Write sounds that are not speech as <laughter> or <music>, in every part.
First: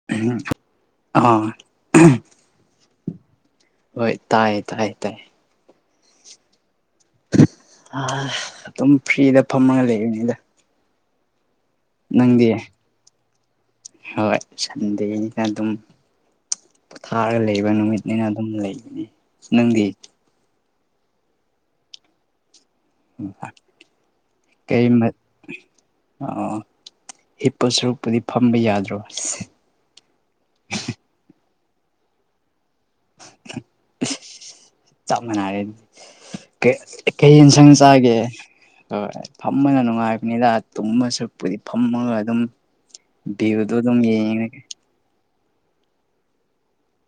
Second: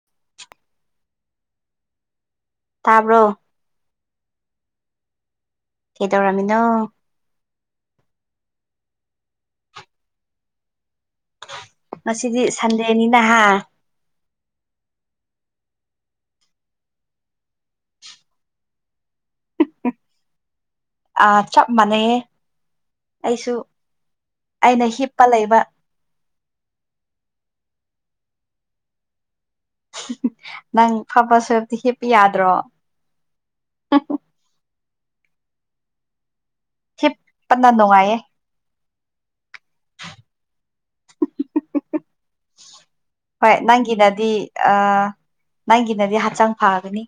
<unintelligible> ꯇꯥꯕ꯭ꯔꯣ ꯍꯣꯏ ꯇꯥꯏꯌꯦ ꯇꯥꯏꯌꯦ ꯇꯥꯏꯌꯦ ꯀꯩ ꯇꯧꯔꯥꯃꯤꯅꯣ ꯑ ꯑꯗꯨꯝ ꯐ꯭ꯔꯤꯗ ꯐꯝꯃꯒ ꯂꯩꯕꯅꯤꯗ ꯉꯁꯤꯗꯤ ꯅꯪꯗꯤ ꯁꯟꯗꯦꯅꯤ ꯅꯍ ꯍꯣꯏ ꯁꯟꯗꯦꯅꯤꯅ ꯑꯗꯨꯝ ꯄꯣꯊꯥꯔꯒ ꯂꯩꯕ ꯅꯨꯃꯤꯠꯅꯤꯅ ꯑꯗꯨꯝ ꯂꯩꯕꯅꯤ ꯅꯪꯗꯤ ꯆꯞ ꯃꯥꯟꯅꯩꯌꯦ ꯑꯩꯁꯨ ꯑꯩꯅ ꯍꯤꯞꯄ ꯂꯩꯕ ꯑ ꯍꯤꯞꯄ ꯁꯨꯔꯨꯛꯄꯨꯗꯤ ꯐꯝꯕ ꯌꯥꯗ꯭ꯔꯣ ꯏꯁ ꯅꯪ ꯐꯝꯕ ꯁꯔꯨꯛꯇꯤ ꯍꯤꯞꯄ ꯌꯥꯗ꯭ꯔꯣ ꯆꯞ ꯃꯅꯥꯔꯦ ꯗꯨꯗꯤ ꯀꯩ ꯀꯩ ꯍꯤꯞꯄꯅ ꯌꯦꯟꯁꯥꯡ ꯆꯥꯒꯦ ꯅꯨꯡꯉꯥꯏꯌꯦ ꯍꯣꯏ ꯐꯝꯕꯅ ꯅꯨꯡꯉꯥꯏꯕꯅꯤꯗ ꯇꯨꯝꯕ ꯁꯛꯄꯨꯗꯤ ꯐꯝꯃꯒ ꯑꯗꯨꯝ ꯍꯣꯏ ꯚꯤꯌꯨꯗ ꯑꯗꯨꯝ ꯅꯪꯒꯤꯅꯗꯤ ꯌꯦꯡꯉꯉꯒ ꯑꯥ ꯅꯪꯒꯤꯅꯗꯤ ꯍꯛꯆꯥꯡ ꯐꯥꯒꯅꯤ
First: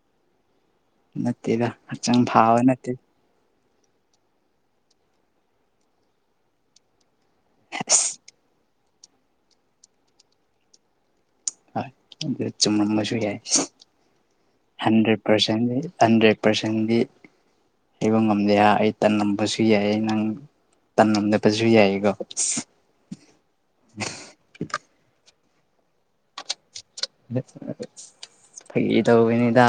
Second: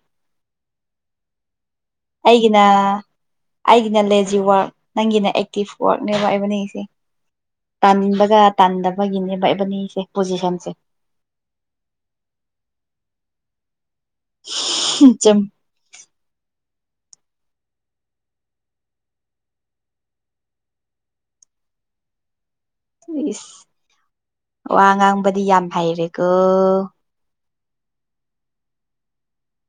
ꯅꯠꯇꯦꯗ ꯍꯛꯆꯥꯡ ꯐꯕ ꯑꯩꯒꯤꯅ ꯅꯠꯇꯦꯗ ꯑꯩꯒꯤꯅ ꯂꯦꯖꯤ ꯋꯥꯔꯛ ꯅꯪꯒꯤꯅ ꯑꯦꯛꯇꯤꯞ ꯋꯥꯔꯛꯅꯦꯕ ꯑꯩꯕꯅꯁꯦ ꯑꯁ ꯇꯥꯅꯤꯡꯕꯒ ꯇꯥꯟꯗꯕꯒꯤꯅꯦꯕ ꯏꯕꯅꯤꯁꯦ ꯄꯣꯖꯤꯁꯟꯁꯦ ꯑꯗꯨ ꯆꯨꯝꯔꯝꯕꯁꯨ ꯌꯥꯏ ꯍꯟꯗ꯭ꯔꯦꯠ ꯆꯨꯝ ꯄꯔꯁꯦꯟꯗ ꯍꯟꯗ꯭ꯔꯦꯠ ꯑꯣꯄꯔꯦꯁꯟꯗꯤ ꯍꯥꯏꯕ ꯉꯝꯗꯦ ꯍꯥꯏ ꯑꯩ ꯇꯜꯂꯝꯕꯁꯨ ꯌꯥꯏ ꯅꯪ ꯇꯅꯗꯦ ꯄꯁꯨꯨꯏ ꯌꯥꯏꯒꯣ ꯏꯁ ꯋꯥ ꯉꯥꯡꯕꯗꯤ ꯌꯥꯝ ꯍꯩꯔꯦꯀꯣ ꯐꯩ ꯇꯧꯕꯤꯅꯤꯗ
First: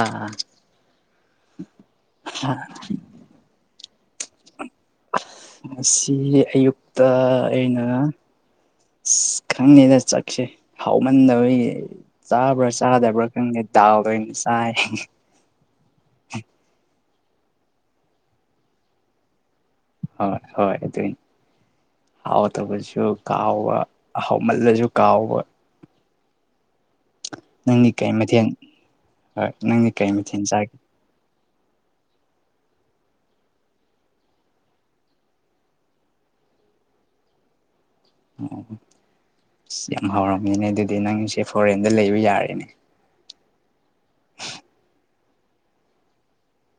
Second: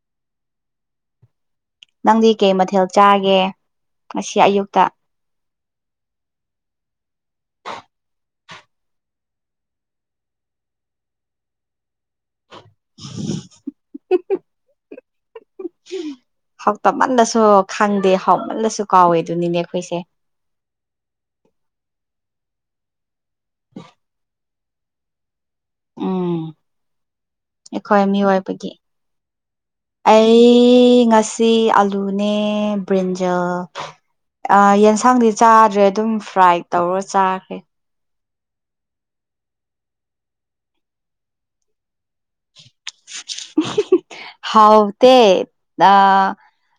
ꯅꯪꯗꯤ ꯀꯩ ꯃꯊꯦꯜ ꯆꯥꯒꯦ ꯉꯁꯤ ꯑꯌꯨꯛꯇ ꯉ ꯑꯌꯨꯛꯇ ꯑꯩꯅ ꯑꯁ ꯈꯪꯗꯦꯗꯥ ꯆꯛꯁꯦ ꯍꯥꯎꯃꯟꯗꯕꯒꯤ ꯆꯥꯕ꯭ꯔꯥ ꯆꯗꯕ꯭ꯔ ꯈꯪꯗꯦ ꯇꯥꯎꯒꯥ ꯑꯣꯏ ꯆꯥꯏ ꯍꯥꯎ ꯇꯃꯟꯗꯁꯨ ꯈꯪꯗꯦ ꯍꯥꯎꯃꯜꯗꯁꯨ ꯀꯥꯎꯋꯦ ꯑꯗꯨꯅꯤꯅꯦ ꯑꯩꯈꯣꯏꯁꯦ ꯍꯣꯏ ꯍꯣꯏ ꯑꯗꯨꯏ ꯍꯥꯎꯇꯕꯁꯨ ꯀꯥꯎꯕ ꯍꯥꯎ ꯃꯜꯂꯁꯨ ꯀꯥꯎꯕ ꯎꯝ ꯅꯪꯗꯤ ꯑꯩꯈꯣꯏ ꯀꯩ ꯃꯊꯦꯜ ꯃꯤꯑꯣꯏꯕꯒꯤ ꯍꯣꯏ ꯅꯪꯗꯤ ꯀꯩ ꯃꯊꯦꯜ ꯆꯥꯒꯦ ꯑꯩ ꯉꯁꯤ ꯁꯤ ꯑꯂꯨꯅꯦ ꯕ꯭ꯔꯤꯟꯖꯜ ꯌꯦꯟꯁꯥꯡꯗꯤ ꯆꯥꯗ꯭ꯔꯦ ꯑꯗꯨꯝ ꯐ꯭ꯔꯥꯏꯠ ꯇꯧꯔ ꯆꯥꯈ꯭ꯔꯦ ꯑꯣ ꯑꯁ ꯌꯥꯝ ꯍꯥꯎꯔꯝꯃꯤꯅꯦ ꯑꯗꯨꯗꯤ ꯅꯪꯁꯦ ꯐꯣꯔꯦꯟꯗ ꯂꯩꯕ ꯌꯥꯔꯦꯅꯦ ꯍꯥꯎ ꯇ ꯑ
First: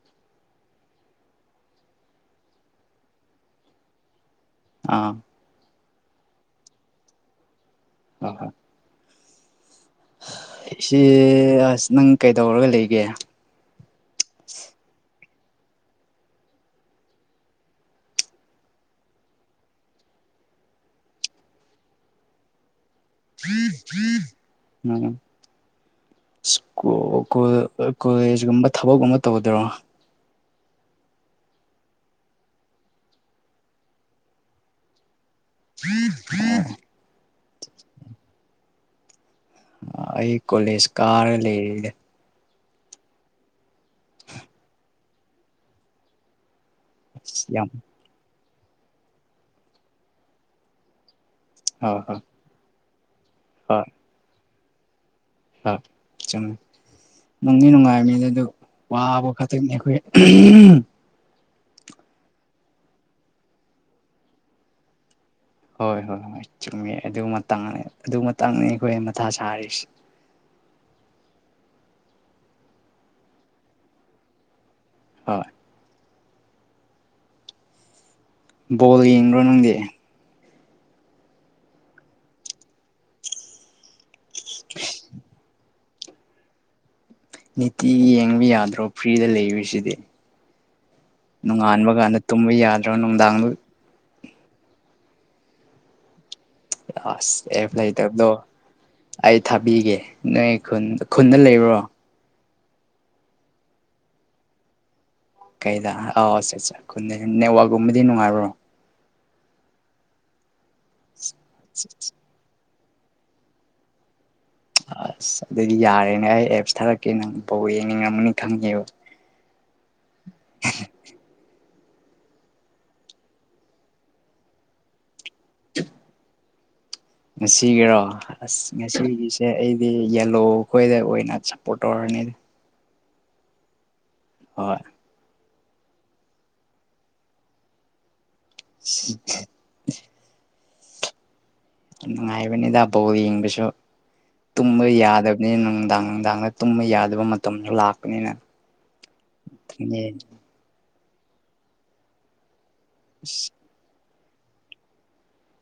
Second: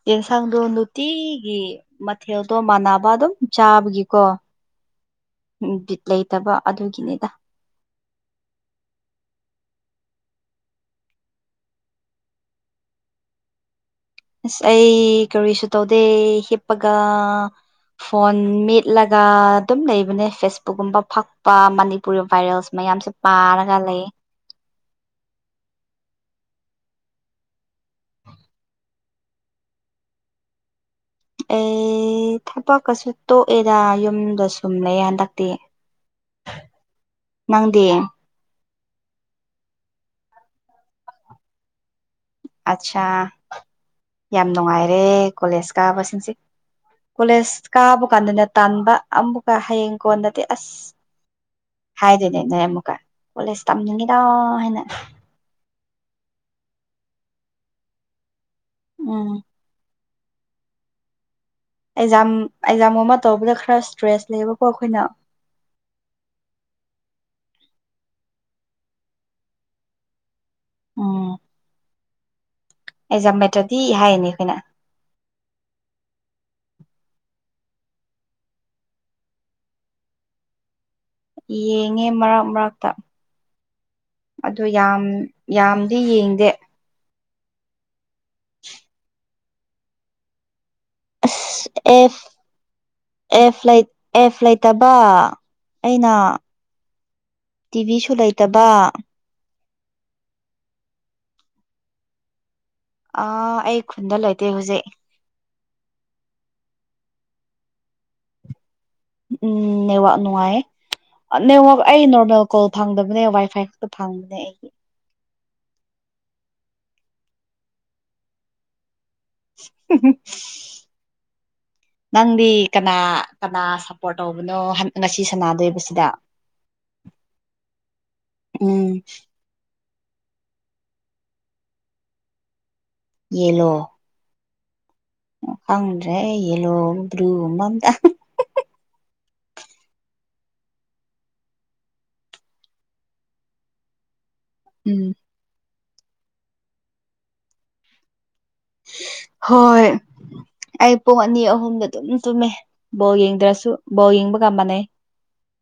ꯌꯦꯟꯁꯥꯡꯗꯣ ꯅꯨꯡꯇꯤꯒꯤ ꯃꯊꯦꯜꯗꯣ ꯃꯥꯟꯅꯕ ꯑꯗꯨꯝ ꯆꯥꯕꯒꯤꯀꯣ ꯑꯥ ꯕꯤꯠ ꯂꯩꯇꯕ ꯑꯗꯨꯒꯤꯅꯤꯗ ꯎ ꯍꯣꯏ ꯏꯆꯦ ꯑꯁ ꯅꯪ ꯀꯩꯗꯧꯔꯒ ꯂꯩꯒꯦ ꯑꯁ ꯑꯩ ꯀꯔꯤꯁꯨ ꯇꯧꯗꯦ ꯍꯤꯞꯄꯒ ꯐꯣꯟ ꯃꯦꯠꯂꯒ ꯑꯗꯨꯝ ꯂꯩꯕꯅꯦ ꯐꯦꯁꯕꯨꯛꯀꯨꯝꯕ ꯐꯛꯄ ꯃꯅꯤꯄꯨꯔꯤ ꯚꯥꯏꯔꯦꯜꯁ ꯃꯌꯥꯝꯁꯦ ꯄꯥꯔꯒ ꯂꯩ ꯎꯝ ꯀꯣꯂꯦꯖ ꯀꯨꯝꯕ ꯊꯕꯛꯀꯨꯝꯕ ꯇꯧꯗꯣꯏꯔꯣ ꯑꯦ ꯊꯕꯛꯀꯁꯨ ꯇꯣꯛꯑꯦꯗ ꯌꯨꯝꯗ ꯁꯨꯝ ꯂꯩ ꯍꯟꯗꯛꯇꯤ <unintelligible> ꯅꯪꯗꯤ ꯑꯩ ꯀꯣꯂꯦꯖ ꯀꯥꯔ ꯂꯩꯔꯦ ꯑꯠꯆꯥꯥ ꯌꯥꯝ ꯅꯨꯡꯉꯥꯏꯔꯦ ꯀꯣꯂꯦꯖ ꯀꯥꯕꯁꯤꯡꯁꯦ ꯑꯁ ꯀꯣꯂꯦꯖ ꯌꯥꯝ ꯀꯥꯕ ꯀꯥꯟꯗꯅꯦ ꯇꯥꯟꯕ ꯑꯃꯨꯛꯀ ꯍꯌꯦꯡ ꯀꯣꯟꯅꯗꯤ ꯑꯁ ꯍꯣꯏ ꯍꯣꯏ ꯍꯥꯏꯗꯣꯏꯅꯤꯅꯦ ꯑꯃꯨꯛꯀ ꯀꯣꯂꯦꯖ ꯇꯝꯅꯤꯡꯉꯤꯗ ꯍꯥꯏꯅ ꯑ ꯆꯪ <unintelligible> ꯅꯨꯡꯗꯤ ꯅꯨꯡꯉꯥꯏꯕꯅꯤꯅꯦ ꯑꯗꯨꯒ ꯋꯥꯕ ꯎꯝ ꯈꯠ ꯑꯩꯈꯣꯏ ꯎ ꯑꯦꯛꯖꯥꯝ ꯑꯦꯛꯖꯥꯝ ꯑꯃ ꯇꯧꯕꯗ ꯈꯔ ꯏꯁꯇ꯭ꯔꯦꯁ ꯂꯩꯕꯀꯣ ꯑꯩꯈꯣꯏꯅ ꯍꯣꯏ ꯍꯣꯏ ꯍꯣꯏ ꯆꯨꯝꯃꯤ ꯑꯗꯨ ꯃꯇꯥꯡꯅꯤ ꯑꯗꯨ ꯃꯇꯥꯡꯅꯤ ꯑꯩꯈꯣꯏ ꯃꯊꯥ ꯁꯥꯔꯤꯁꯦ ꯑꯣꯝ ꯑꯦꯖꯥꯝ ꯃꯦꯇꯔꯗꯤ ꯍꯥꯏꯌꯦꯅꯦ ꯑꯩꯈꯣꯏꯅ ꯍꯣꯏ ꯕꯣꯜ ꯌꯦꯡꯕ꯭ꯔꯣ ꯅꯪꯗꯤ ꯌꯦꯡꯉꯦ ꯃꯔꯛ ꯃꯔꯛꯇ ꯑꯗꯨ ꯌꯥꯝ ꯌꯥꯝ ꯑꯗꯨ ꯌꯦꯡꯗꯦ ꯅꯤꯇꯤ ꯌꯦꯡꯕ ꯌꯥꯗ꯭ꯔꯣ ꯐ꯭ꯔꯤꯗ ꯂꯩꯕꯁꯤꯗꯤ ꯑꯁ ꯅꯣꯡꯉꯥꯟꯕ ꯀꯥꯟꯗ ꯑꯦꯐ ꯇꯨꯝꯕ ꯌꯥꯗ꯭ꯔꯣ ꯅꯨꯡꯗꯥꯡꯗ ꯑꯦꯐ ꯂꯩ ꯑꯦꯐ ꯂꯩꯇꯕ ꯑꯩꯅ ꯑꯁ ꯑꯦꯞ ꯇꯤꯚꯤꯁꯨ ꯂꯩꯇꯕꯗꯣ ꯂꯩꯇꯕ ꯑꯩ ꯊꯥꯕꯤꯒꯦ ꯅꯣꯏ ꯈꯨꯟ ꯈꯨꯟꯗ ꯂꯩꯕ꯭ꯔꯣ ꯑ ꯑꯩ ꯈꯨꯟꯗ ꯂꯩꯇꯦ ꯍꯧꯖꯤꯛ ꯀꯩꯗ ꯑꯥꯎ ꯑꯠ ꯈꯨꯟꯗ ꯅꯦꯠꯋꯥꯛꯀꯨꯝꯕꯗꯤ ꯅꯨꯡꯉꯥꯏꯕ꯭ꯔꯣ ꯎꯝ ꯅꯦꯋꯥꯛ ꯅꯨꯡꯉꯥꯏꯌꯦ ꯅꯦꯋꯥꯛ ꯑꯩ ꯅꯣꯔꯃꯦꯜ ꯀꯣꯜ ꯐꯪꯗꯕꯅꯦ ꯋꯥꯏ ꯐꯥꯏ ꯈꯛꯇ ꯐꯪꯕꯅꯦ ꯑꯩꯒꯤ ꯑꯁ ꯑꯗꯨꯗꯤ ꯌꯥꯔꯦꯅꯦ ꯑꯩ ꯑꯦꯞꯁ ꯊꯥꯔꯛꯀꯦ ꯅꯪꯐꯥꯎ ꯌꯦꯡꯅꯤꯡꯉꯝꯃꯅꯤ ꯈꯪꯉꯦꯕ ꯎ ꯅꯪꯗꯤ ꯀꯅꯥ ꯀꯅꯥ ꯁꯞꯄꯣꯔꯠ ꯇꯧꯕꯅꯣ ꯉꯁꯤ ꯁꯥꯟꯅꯗꯣꯏꯕꯁꯤꯗ ꯉꯁꯤꯒꯤꯔꯣ ꯑꯁ ꯎꯝ ꯉꯁꯤꯒꯤ ꯁꯦ ꯑꯩꯗꯤ ꯌꯦꯂꯣ ꯈꯈꯣꯏꯗ ꯑꯣꯏꯅ ꯁꯞꯄꯣꯔꯠ ꯇꯧꯔꯅꯤ ꯌꯦꯂꯣ ꯍꯣꯏ ꯈꯪꯗ꯭ꯔꯦ ꯌꯦꯜꯂꯣ ꯕ꯭ꯔꯨꯃꯝꯗ ꯎ ꯌꯥꯝ ꯅꯨꯡꯉꯥꯏꯕꯅꯤꯗ ꯕꯣꯜ ꯌꯦꯡꯕꯁꯨ ꯇꯨꯝꯕ ꯎꯝ ꯌꯥꯗꯕ ꯅ ꯅꯨꯡꯗꯥꯡ ꯅꯨꯡꯗꯥꯡꯗ ꯇꯨꯝꯕ ꯌꯥꯗꯕ ꯃꯇꯝꯁꯨ ꯂꯥꯛꯄꯅꯤꯅ ꯍꯣꯏ ꯈꯪꯉꯦ ꯑꯩ ꯄꯨꯡ ꯑꯅꯤ ꯑꯍꯨꯝꯗ ꯑꯗꯨꯝ ꯇꯨꯝꯃꯦ ꯕꯣꯜ ꯑꯁ ꯌꯦꯡꯗ꯭ꯔꯁꯨ ꯕꯣꯜ ꯌꯦꯡꯕꯒ ꯃꯥꯟꯅꯩ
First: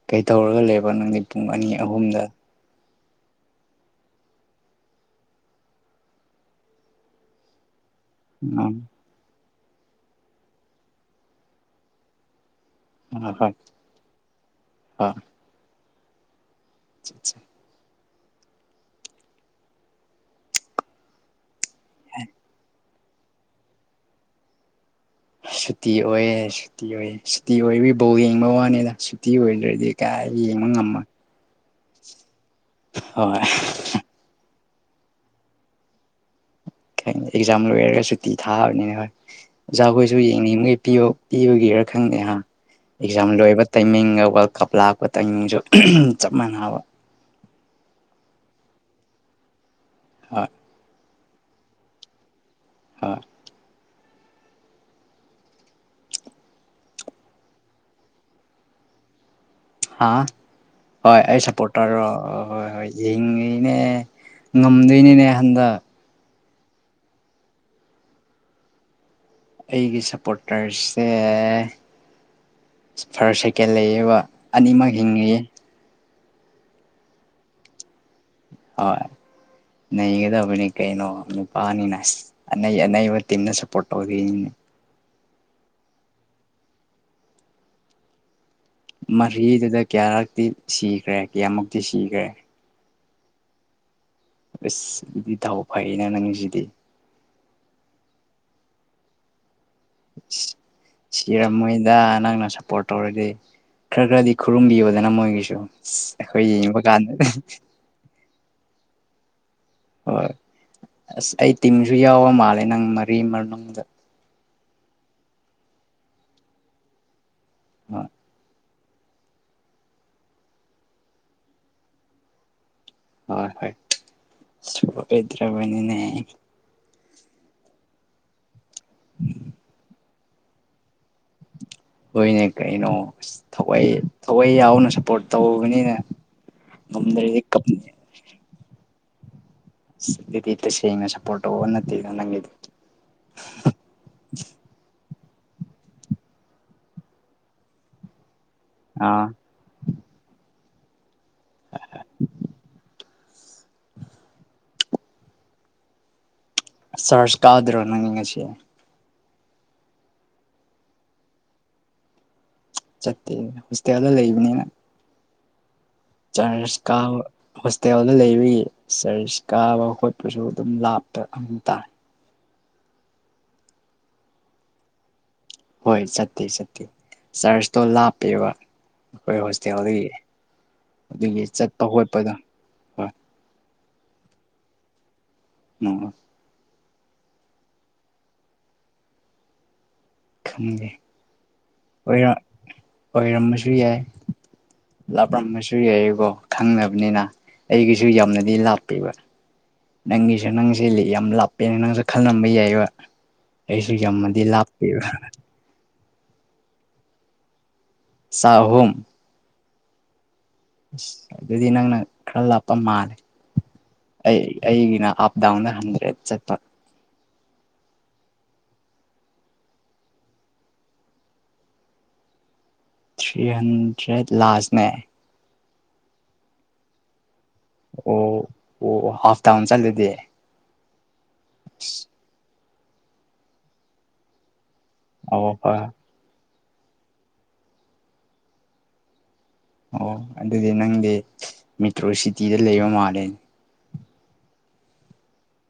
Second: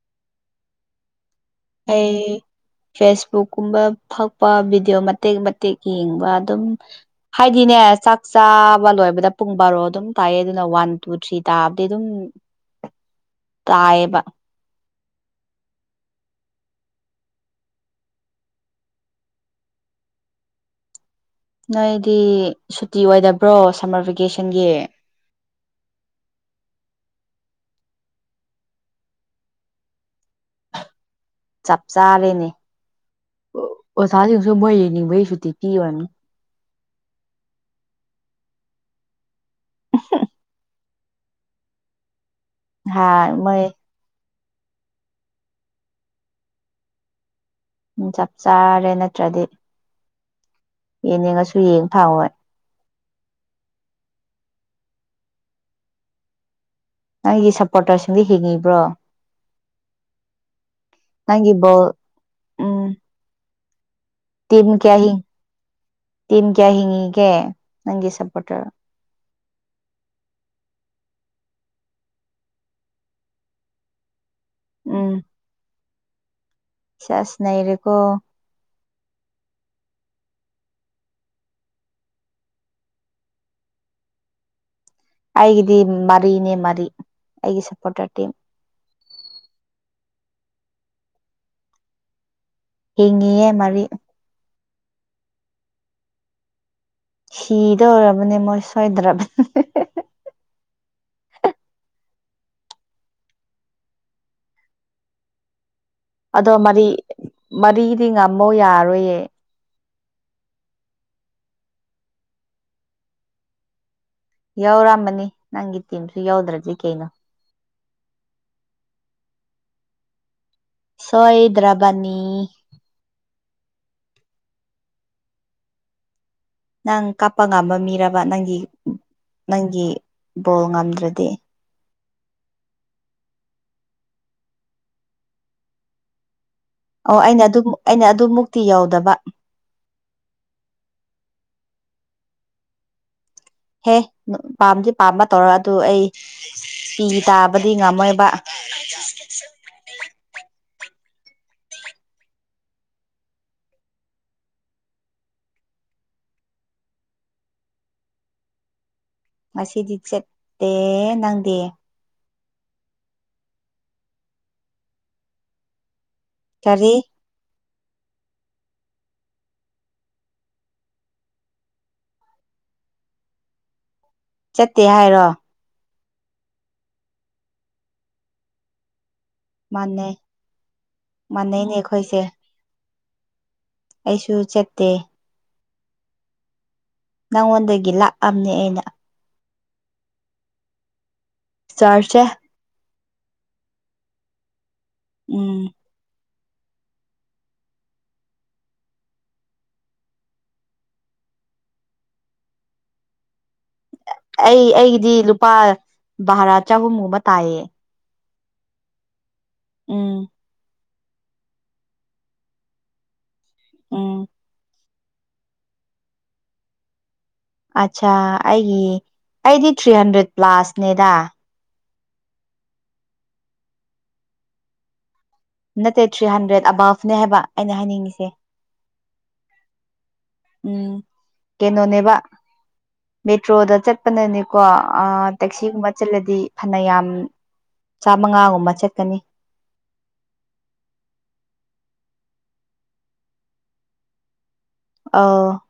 ꯀꯩ ꯇꯧꯔꯒ ꯂꯩꯕ ꯅꯪꯗꯤ ꯄꯨꯡ ꯑꯅꯤ ꯑꯍꯨꯝꯗ ꯑꯩ ꯐꯦꯁꯕꯨꯛ ꯀꯨꯝꯕ ꯐꯛꯄ ꯚꯤꯗꯤꯑꯣ ꯃꯇꯦꯛ ꯃꯇꯦꯛ ꯌꯦꯡꯕ ꯑꯗꯨꯝ ꯍꯥꯏꯥꯏꯗꯤꯅꯦ ꯆꯥꯛ ꯎꯝ ꯆꯥꯕ ꯂꯣꯏꯕꯗ ꯄꯨꯡ ꯕꯥꯔꯣ ꯑꯗꯨꯝ ꯇꯥꯏꯑ ꯑꯗꯨꯅ ꯋꯥꯟ ꯇꯨ ꯊ꯭ꯔꯤ ꯇꯥꯕꯗꯤ ꯑꯗꯨꯝ ꯎ ꯍꯣꯏ ꯇꯥꯏꯌꯦꯕ ꯍꯣꯏ ꯆꯥ ꯅꯣꯏꯗꯤ ꯁꯨꯇꯤ ꯑꯣꯏꯗꯕ꯭ꯔꯣ ꯁꯝꯃꯔ ꯚꯦꯀꯦꯁꯟꯒꯤ ꯁꯨꯇꯤ ꯑꯣꯏꯌꯦꯦ ꯁꯨꯇꯤ ꯑꯣꯏꯌꯦꯦ ꯁꯨꯇꯤ ꯑꯣꯏꯐꯧ ꯌꯦꯡꯕ ꯋꯥꯅꯤꯅ ꯁꯨꯇꯤ ꯑꯣꯏꯗ꯭ꯔꯗꯤ ꯀꯥꯏ ꯌꯦ ꯃꯃ ꯆꯞ ꯆꯥꯔꯦꯅꯦ ꯍꯣꯏ ꯑꯣ ꯁꯥꯗꯁꯨ ꯃꯣꯏꯦꯅꯤꯕꯩꯁꯨꯇꯤ ꯀꯤ ꯋꯥꯅꯤ ꯀꯩ ꯑꯦꯛꯖꯥꯝ ꯂꯣꯏꯔꯒ ꯁꯨꯇꯤ ꯊꯥꯕꯅꯤꯅ ꯍꯣꯏ ꯑꯣꯖꯥꯈꯣꯏꯁꯨ ꯌꯦꯡꯅꯤꯡꯕꯈꯩ ꯄꯤ ꯄꯤꯕꯒꯦꯔ ꯈꯪꯗꯦꯍꯥꯟ ꯍꯥ ꯑꯦꯛꯖꯥꯝ ꯃꯣꯏ ꯂꯣꯏꯕ ꯇꯥꯏꯃꯤꯡꯒ ꯋꯥꯋꯔꯜ ꯀꯞ ꯂꯥꯛꯄ ꯇꯪꯅꯤꯡꯁꯨ ꯆꯞ ꯃꯥꯟꯅꯕ ꯎꯝ ꯆꯞ ꯆꯥꯔꯦ ꯅꯠꯇ꯭ꯔꯗꯤ ꯍꯣꯏ ꯌꯦꯅꯤꯡꯉꯁꯨ ꯌꯦꯡ ꯐꯋꯣꯏ ꯍꯥ ꯅꯪꯒꯤ ꯁꯞꯄꯣꯔꯇꯔꯁꯤꯡꯗꯣ ꯍꯤꯡꯉꯤꯕ꯭ꯔꯣ ꯍꯥ ꯍꯣꯏ ꯑꯩ ꯅꯪꯒꯤ ꯕꯣꯜ ꯁꯞꯄꯣꯔꯇꯔꯣ ꯍꯣꯏ ꯍꯣꯏ ꯎꯝ ꯌꯦꯡꯉꯤꯅꯦ ꯇꯤꯝ ꯀꯌꯥ ꯍꯤꯡ ꯉꯝꯗꯣꯏꯅꯤꯅꯦ ꯍꯟꯗꯛ ꯇꯤꯝ ꯀꯌꯥ ꯍꯤꯉꯒ ꯅꯪꯒꯤ ꯁꯄꯣꯔꯇꯔ ꯑꯩꯒꯤ ꯁꯞꯄꯣꯔꯇꯔꯁꯦ ꯐꯥꯔꯁ ꯁꯦꯀꯦꯟ ꯂꯩꯌꯦꯕ ꯑꯅꯤꯃꯛ ꯎꯝ ꯍꯤꯡꯉꯤꯦ ꯁꯦꯁ ꯅꯩꯔꯦꯀꯣ ꯍꯣꯏ ꯅꯒꯗꯕꯅꯤ ꯀꯩꯅꯣ ꯅꯨꯄꯥꯅꯤꯅ ꯑꯅꯩꯅꯕ ꯇꯤꯝꯅ ꯁꯄꯣꯣꯔ ꯇꯧ ꯑꯩꯒꯤꯗꯤ ꯃꯔꯤꯅꯦ ꯃꯔꯤ ꯑꯩꯒꯤ ꯁꯞꯄꯣꯔꯇꯔ ꯇꯤ ꯃꯍꯔꯤꯗꯨꯗ ꯀꯌꯥꯔꯛꯇꯤ ꯁꯤꯈ꯭ꯔꯦ ꯀꯌꯥꯃꯨꯛꯇꯤ ꯁꯤꯈ꯭ꯔꯦ ꯍꯤꯡꯉꯤꯑꯦ ꯃꯔꯤ ꯑꯁ ꯑꯗꯨꯗꯤ ꯊꯥꯎ ꯐꯩꯌꯦꯅ ꯅꯪꯁꯤꯗꯤ ꯁꯤꯗꯧꯔꯕꯅꯦ ꯃꯣꯏ ꯁꯣꯏꯗ꯭ꯔꯕꯅꯤ ꯁꯤꯔꯝꯃꯣꯏꯗ ꯅꯪꯅ ꯁꯞꯄꯣꯔꯠ ꯇꯧꯔꯗꯤ ꯈꯔ ꯈꯔꯗꯤ ꯈꯨꯔꯨꯝꯕꯤꯕꯗꯅ ꯃꯣꯏꯒꯤꯁꯨ ꯑ ꯑꯗꯣ ꯃꯔꯤ ꯃꯔꯤꯗꯤ ꯉꯝꯃꯧ ꯌꯥꯔꯣꯏꯌꯦ ꯍꯣꯏ ꯑꯁ ꯑꯩ ꯇꯤꯝꯁꯨ ꯌꯥꯎꯕ ꯃꯥꯜꯂꯦ ꯅꯪ ꯃꯔꯤ ꯃꯅꯨꯡꯗ ꯌꯥꯎꯔꯝꯕꯅꯤ ꯅꯪꯒꯤ ꯇꯤꯝꯁꯨ ꯌꯥꯎꯗ꯭ꯔꯗꯤ꯭ꯔꯤ ꯀꯩꯅꯣ ꯍꯣꯏ ꯁꯣ ꯏꯗ꯭ꯔꯥꯕꯅꯤ ꯍꯣꯏ ꯍꯣꯏ ꯁꯗ꯭ꯔꯕꯅꯤꯅꯦ ꯅꯪ ꯀꯥꯞꯄ ꯉꯥꯝꯕ ꯃꯤꯔꯕ ꯅꯪꯒꯤ ꯅꯪꯒꯤ ꯕꯣꯜ ꯉꯝꯗ꯭ꯔꯗꯤ ꯍꯣꯏꯅꯦ ꯀꯥꯏ ꯅꯣ ꯊꯏ ꯊꯋꯥꯏ ꯌꯥꯎꯅ ꯁꯞꯄꯣꯔꯠ ꯇꯧꯕꯅꯤꯅ ꯑꯣ ꯉꯝꯗ꯭ꯔꯗꯤ ꯑꯩꯅ ꯑꯗꯨꯝ ꯀꯞꯅꯤ ꯑꯩꯅ ꯑꯗꯨꯃꯨꯛꯇꯤ ꯌꯧꯗꯕ ꯁꯤꯗꯤ ꯏ ꯇꯁꯦꯡ ꯁꯄꯣꯔꯠꯣ ꯑꯣ ꯅꯠꯇ ꯅꯪꯗꯤ ꯍꯦ ꯄꯥꯝꯗꯤ ꯄꯥꯝꯕ ꯇꯧꯔ ꯑꯗꯨ ꯑꯩ ꯄꯤ ꯇꯥꯕꯗꯤ ꯉꯝꯃꯣꯏꯕ ꯑꯥ ꯑ ꯁꯔꯁ ꯀꯥꯎ꯭ꯔꯣ ꯅꯪꯅꯤꯡ ꯉꯁꯤ ꯉꯁꯤꯗꯤ ꯆꯠꯇꯦ ꯅꯪꯗꯦ ꯆꯠꯇꯦ ꯍꯣꯁꯇꯦꯜꯗꯣ ꯂꯩꯕꯅꯤꯅ ꯀꯔꯤ ꯆꯔꯁꯀ ꯍꯣꯁꯇꯦꯜꯗ ꯂꯩꯕꯒꯤ ꯆꯔꯆ ꯀꯥꯕ ꯈꯣꯠꯄꯁꯨ ꯑꯗꯨꯝ ꯂꯥꯞꯄ ꯑꯗꯨ ꯇꯥꯏ ꯆꯠꯇꯦ ꯍꯥꯏꯔꯣ ꯍꯣꯏ ꯆꯠꯇꯦ ꯆꯠꯇꯦ ꯆꯔꯁꯇꯣ ꯂꯥꯞꯄꯦꯕ ꯑꯩꯈꯣꯏ ꯍꯣꯁꯇꯦꯜꯗꯒꯤ ꯃꯥꯟꯅꯩ ꯑꯗꯨꯒꯤ ꯃꯥꯟꯅꯩꯅꯦ ꯆꯠꯄ ꯑꯩꯈꯣꯏꯁꯦ ꯈꯣꯠꯄꯗꯣ ꯍꯣꯏ ꯑꯩꯁꯨ ꯆꯠꯇꯦ ꯎꯝ ꯅꯉꯣꯟꯗꯒꯤ ꯂꯥꯛꯑꯕꯅꯦ ꯑꯩꯅ ꯈꯦ ꯆꯥꯔꯖꯁꯦ ꯑꯣꯏꯔꯝꯕꯁꯨ ꯌꯥꯏ ꯎꯝ ꯂꯥꯞꯂꯝꯝꯕꯁꯨ ꯌꯥꯏꯑꯀꯣ ꯈꯪꯅꯕꯅꯤꯅ ꯑꯩꯒꯤꯁꯨ ꯌꯥꯝꯅꯗꯤ ꯂꯥꯞꯄꯤꯕ ꯅꯪꯒꯤꯁꯨ ꯅꯪꯁ ꯌꯥꯝ ꯂꯥꯞꯄꯦꯅ ꯅꯪꯁꯨ ꯈꯜꯂꯝꯕ ꯌꯥꯏꯕ ꯑꯩꯁꯨ ꯌꯥꯝꯃꯗꯤ ꯂꯥꯞꯄꯤꯕ ꯄꯥꯏ ꯚꯔꯥ ꯆꯍꯨꯝꯒꯨꯝꯕ ꯇꯥꯏꯌꯦ ꯁꯍꯨꯝ ꯎꯝ ꯑꯁ ꯑꯗꯨꯗꯤ ꯅꯪꯅ ꯈꯔ ꯂꯥꯞꯄ ꯃꯥꯜꯂꯦ ꯎꯝ ꯑꯩ ꯑꯩꯒꯤꯅ ꯗꯥꯎꯅ ꯍꯟꯗ꯭ꯔꯦꯠ ꯆꯠꯄ ꯑꯠꯆꯥ ꯑꯩꯒꯤ ꯑꯩꯗꯤ ꯊ꯭ꯔꯤ ꯍꯟꯗ꯭ꯔꯦꯠ ꯄ꯭ꯂꯥꯁꯅꯦꯗ ꯊ꯭ꯔꯤ ꯍꯟꯗ꯭ꯔꯦꯠ ꯂꯥꯁꯅꯦ ꯅꯠꯇꯦ ꯊ꯭ꯔꯤ ꯍꯟꯗ꯭ꯔꯦꯠ ꯑꯕꯥꯞꯅꯦ ꯍꯥꯏꯕ ꯑꯩꯅ ꯍꯥꯏꯅꯤꯡꯉꯤꯁꯦ ꯑꯣ ꯑꯣ ꯍꯐꯇꯥ ꯍꯁꯅꯤ ꯑꯗꯨꯗꯤ ꯎꯝ ꯀꯩꯅꯣꯅꯦꯕ ꯃꯦꯇ꯭ꯔꯣꯗ ꯆꯠ ꯆꯠꯄꯅꯅꯦꯀꯣ ꯑꯥ ꯑꯣ ꯍꯣꯏ ꯇꯦꯛꯁꯤꯒꯨꯝꯕ ꯆꯠꯂꯗꯤ ꯐꯅꯌꯥꯝ ꯆꯥꯃꯉꯥꯒꯨꯝꯕ ꯆꯠꯀꯅꯤ ꯑꯣ ꯑꯗꯨꯗꯤ ꯅꯪꯗꯤ ꯃꯦꯇ꯭ꯔꯣ ꯁꯤꯇꯤꯗ ꯂꯩꯕ ꯃꯥꯜꯂꯦꯅꯦ ꯑ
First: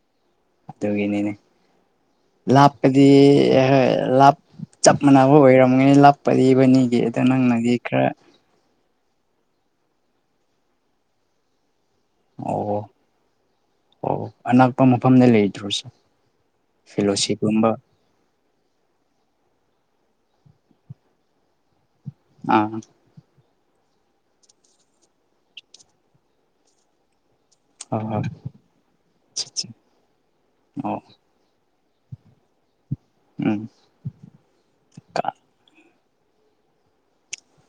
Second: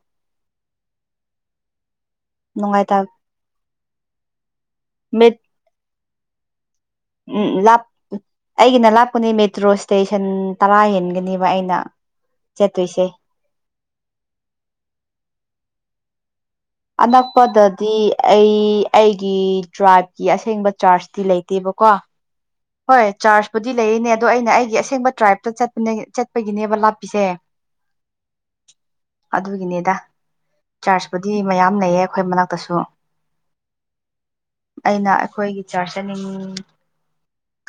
ꯑꯗꯨꯒꯤꯅꯤꯅꯦ ꯅꯨꯡꯉꯥꯏꯇ ꯂꯥꯞꯄꯗꯤ ꯂꯥꯞ ꯆꯞ ꯃꯥꯟꯅꯕ ꯃꯤꯠ ꯑꯣꯏꯔꯝꯒꯅꯤ ꯂꯞꯄꯗꯤꯕꯅꯤꯒꯤ ꯎꯝ ꯑꯩꯒꯤꯅ ꯂꯥꯞꯀꯅꯤ ꯃꯦꯇ꯭ꯔꯣ ꯏꯁꯇꯦꯁꯟ ꯇꯔꯥ ꯍꯟꯒꯅꯦꯕ ꯑꯩꯅ ꯑꯣ ꯆꯠꯇꯨꯁꯦ ꯑꯣ ꯑꯅꯛꯄ ꯃꯐꯝꯗ ꯂꯩꯗ꯭ꯔꯣꯁꯨꯦ ꯑꯅꯛꯄꯗꯗꯤ ꯑꯩ ꯑꯩꯒꯤ ꯗ꯭ꯔꯥꯏꯕꯀꯤ ꯑꯁꯦꯡꯕ ꯆꯥꯔꯖꯇꯤ ꯂꯩꯇꯦꯕꯀꯣ ꯑꯥ ꯍꯣꯏ ꯆꯥꯔꯖꯄꯨꯗꯤ ꯂꯩꯌꯦꯅꯦ ꯑꯗꯣ ꯑꯩꯅ ꯑꯩꯒꯤ ꯑꯁꯦꯡꯕ ꯇ꯭ꯔꯥꯏꯞꯇꯄ ꯆꯠꯄꯒꯤꯅꯦꯕ ꯂꯥꯞꯄꯤꯁꯦ ꯍꯣꯏ ꯍꯣꯏ ꯑꯗꯨꯒꯤꯅꯦꯗ ꯑꯣ ꯆꯥꯔꯖꯄ ꯗꯤ ꯃꯌꯥꯝ ꯂꯩꯌꯦ ꯑꯩꯈꯣꯏ ꯃꯅꯥꯛꯇꯁꯨ ꯎꯝ ꯑꯩꯅ ꯑꯩꯈꯣꯏꯒꯤ ꯆꯥꯔ ꯆꯠꯅꯤꯡꯉꯤ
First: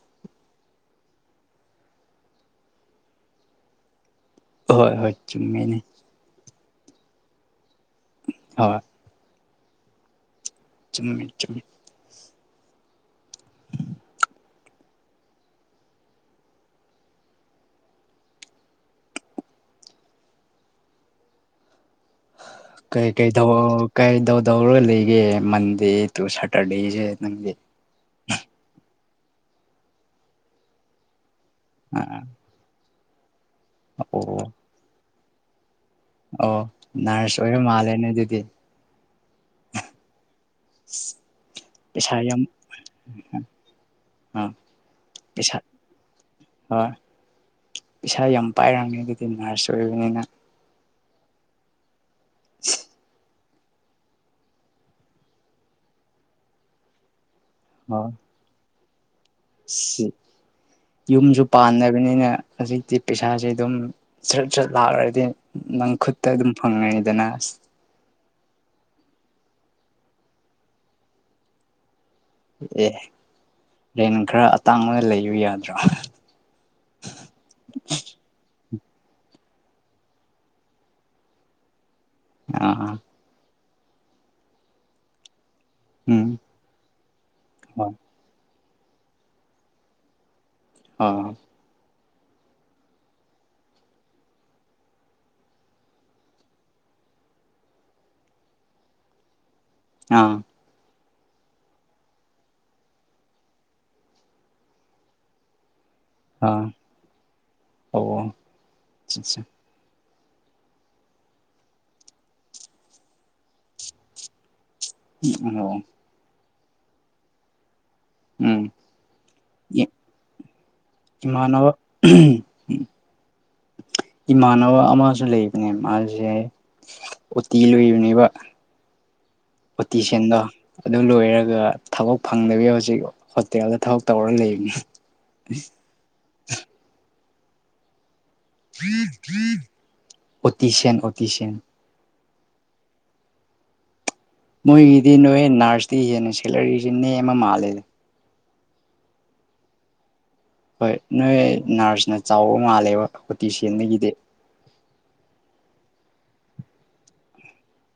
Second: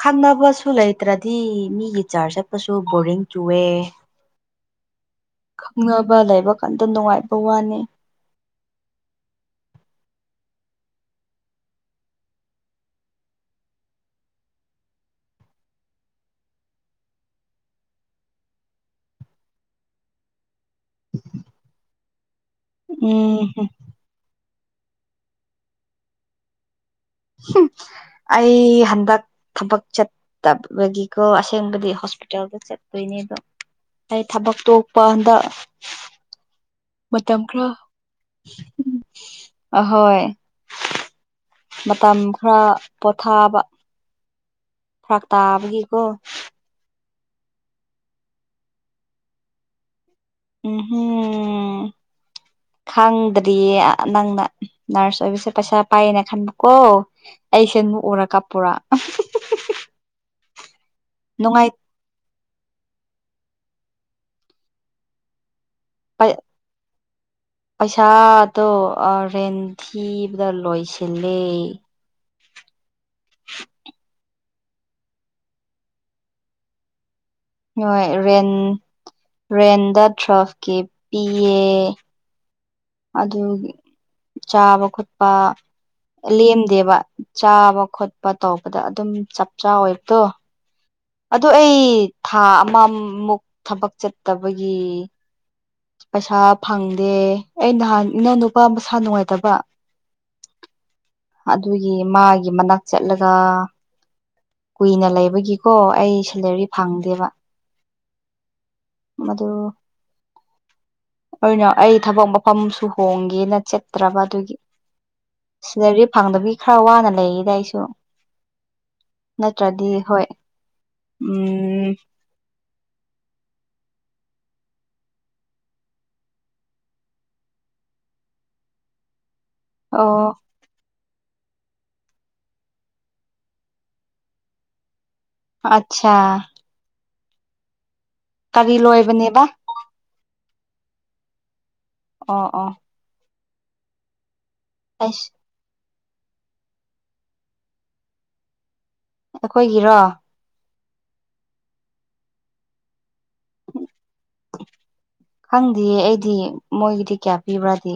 ꯈꯪꯅꯕꯁꯨ ꯂꯩꯇ꯭ꯔꯗꯤ ꯃꯤꯒꯤ ꯆꯥꯔꯖ ꯆꯠꯄꯁꯨ ꯕꯣꯔꯤꯡ ꯆꯨꯑꯦ ꯍꯣꯏ ꯍꯣꯏ ꯆꯨꯝꯃꯦꯅꯦ ꯈꯪꯅꯕ ꯂꯩꯕ ꯀꯥꯟꯗ ꯅꯨꯡꯉꯥꯏꯕ ꯋꯥꯅꯤ ꯍꯣꯏ ꯆꯨꯝꯃꯤ ꯆꯨꯝꯃꯤ ꯀꯩ ꯀꯩ ꯎꯝ ꯍꯝ ꯀꯩꯗꯧꯗꯧꯔꯒ ꯂꯩꯒꯦ ꯃꯟꯗꯦ ꯇꯨ ꯁꯦꯇꯔꯗꯦꯁꯦ ꯑꯩ ꯍꯟꯗꯛ ꯊꯕꯛ ꯆꯠꯇꯕꯒꯤ ꯀꯣ ꯑꯁꯦꯡꯕꯗꯤ ꯑ ꯍꯣꯁꯄꯤꯇꯥꯜꯗ ꯆꯠꯇꯠꯇꯣꯏꯅꯦꯕ ꯑꯣ ꯑꯩ ꯊꯕꯛꯇꯣ ꯄꯗ ꯑꯣ ꯅꯔꯁ ꯃꯇꯝ ꯑꯣꯏꯔ ꯈꯔ ꯃꯥꯜꯂꯦꯅꯦ ꯑꯗꯨꯗꯤ ꯑꯍꯣꯏ ꯃꯇꯝ ꯈꯔ ꯄꯣꯊꯥꯕ ꯑꯥ ꯐꯔꯥꯛ ꯇꯥꯕꯒꯤꯀꯣ ꯍꯣꯏ ꯄꯩꯁꯥ ꯌꯥꯝ ꯄꯥꯏꯔꯝꯅꯤ ꯑꯗꯨꯗꯤ ꯅꯔꯁ ꯑꯣꯏꯕꯅꯤꯅ ꯎꯝꯝ ꯈꯪꯗ ꯗꯤ ꯅꯪꯅ ꯅꯔꯁ ꯑꯣꯏꯕꯁꯦ ꯄꯩꯁꯥ ꯄꯥꯏꯌꯦꯅ ꯈꯟꯕꯀꯣ ꯑꯩꯁꯦ ꯑꯃꯨꯛ ꯍꯣꯏ ꯎꯔ ꯀꯥꯞꯄꯣꯔꯥ ꯌꯨꯝꯁꯨ ꯅꯨꯡꯉꯥꯏ ꯄꯥꯟꯅ ꯑꯗꯨꯅꯤꯅ ꯍꯧꯖꯤꯛꯇꯤ ꯄꯩꯁꯥꯁꯦ ꯑꯗꯨꯝ ꯁ꯭ꯔꯠ ꯁ꯭ꯔꯠ ꯂꯥꯛꯈ꯭ꯔꯗꯤ ꯈꯨꯠꯇ ꯑꯗꯨꯝ ꯐꯪꯉꯅꯤꯗꯅ ꯑꯁ ꯄꯩꯁꯥꯗꯣ ꯔꯦꯟ ꯊꯤꯕꯗ ꯂꯣꯏꯁꯤꯜꯂꯦ ꯑꯦ ꯔꯦꯟ ꯈꯔ ꯑꯇꯥꯡꯕꯗ ꯂꯩꯌꯨ ꯌꯥꯗ꯭ꯔꯣ <unintelligible> ꯍꯣꯏ ꯔꯦꯟ ꯔꯦꯟꯗ ꯗ꯭ꯔꯐꯀꯤ ꯄꯤꯌꯦ ꯑ ꯑꯗꯨ ꯆꯥꯕ ꯈꯣꯠꯄ ꯎꯝ ꯂꯦꯝꯗꯦꯕ ꯆꯥꯕ ꯍꯣꯏ ꯈꯣꯠꯄ ꯇꯧꯕꯗ ꯑꯗꯨꯝ ꯆꯞ ꯆꯥ ꯑꯣꯏꯕꯇꯣ ꯍ ꯑ ꯑꯩ ꯊꯥ ꯑꯃꯃꯨꯛ ꯊꯕꯛ ꯆꯠꯇꯕꯒꯤ ꯄꯩꯁꯥ ꯐꯪꯗꯦ ꯑꯩ ꯅꯍꯥꯟ ꯏꯅꯥꯎ ꯅꯨꯄꯥ ꯃꯁꯥ ꯅꯨꯡꯉꯥꯏꯇꯕ ꯑꯥ ꯑꯗꯨꯒꯤ ꯃꯥꯒꯤ ꯃꯅꯥꯛ ꯆꯠꯂꯒ ꯀꯨꯏꯅ ꯂꯩꯕꯒꯤꯀꯣ ꯑꯩ ꯁꯦꯂꯔꯤ ꯑ ꯐꯪꯗꯦꯕ ꯑꯣ ꯑꯆꯥ ꯑꯆꯥ ꯃꯗꯨ ꯑꯣꯏꯅꯣ ꯑꯩ ꯊꯕꯛ ꯃꯐꯝꯁꯨ ꯍꯣꯡꯒꯦꯅ ꯆꯠꯇ꯭ꯔꯕ ꯑꯗꯨꯒꯤ ꯑꯣ ꯁꯤꯗꯔꯤ ꯐꯪꯗꯕꯤꯒꯤ ꯈꯔ ꯋꯥꯅ ꯂꯩꯔꯤꯗ ꯑꯩꯁꯨ ꯎꯝ ꯅꯠꯇ꯭ꯔꯗꯤ ꯍꯣꯏ ꯏꯥꯟꯅꯕ ꯎꯝ ꯏꯃꯥꯟꯅꯕ ꯑꯃꯁꯨ ꯂꯩꯕꯅꯦ ꯃꯥꯁꯦ ꯎꯇꯤ ꯂꯣꯏꯕꯅꯦꯕ ꯄꯇ ꯑꯣ ꯆꯦꯟꯗ ꯑꯗꯨ ꯂꯣꯏꯔꯒ ꯊꯕꯛ ꯐꯪꯗꯕꯤ ꯍꯧꯖꯤꯛ ꯍꯣꯇꯦꯜꯗ ꯊꯕꯛ ꯇꯧꯔ ꯂꯩꯕꯅꯤ ꯑꯆꯥ ꯀꯔꯤ ꯂꯣꯏꯕꯅꯦꯕ ꯑꯣꯇꯁꯦꯟ ꯑꯣꯇꯁꯦꯟ ꯑꯣ ꯑꯣ ꯃꯣꯏꯒꯤꯗꯤ ꯑꯩꯁ ꯅꯣꯏ ꯅꯔꯁꯇꯤ ꯍꯦꯟꯅ ꯁꯦꯂꯔꯤꯁꯤꯦ ꯅꯦꯝ ꯑꯃ ꯃꯥꯜꯂꯦꯗ ꯑꯩꯈꯣꯏꯒꯤꯔꯣ ꯍꯣꯏ ꯅꯣꯏ ꯅꯔꯁꯅ ꯆꯥꯎꯕ ꯃꯥꯜꯂꯦꯕ ꯍꯣꯇꯤ ꯁꯦꯟꯗꯒꯤꯗꯤ ꯈꯪꯗꯦꯌꯦ ꯑꯩꯗꯤ ꯃꯣꯏꯒꯤꯗꯤ ꯀꯌꯥ ꯄꯤꯕ꯭ꯔꯥꯗꯤ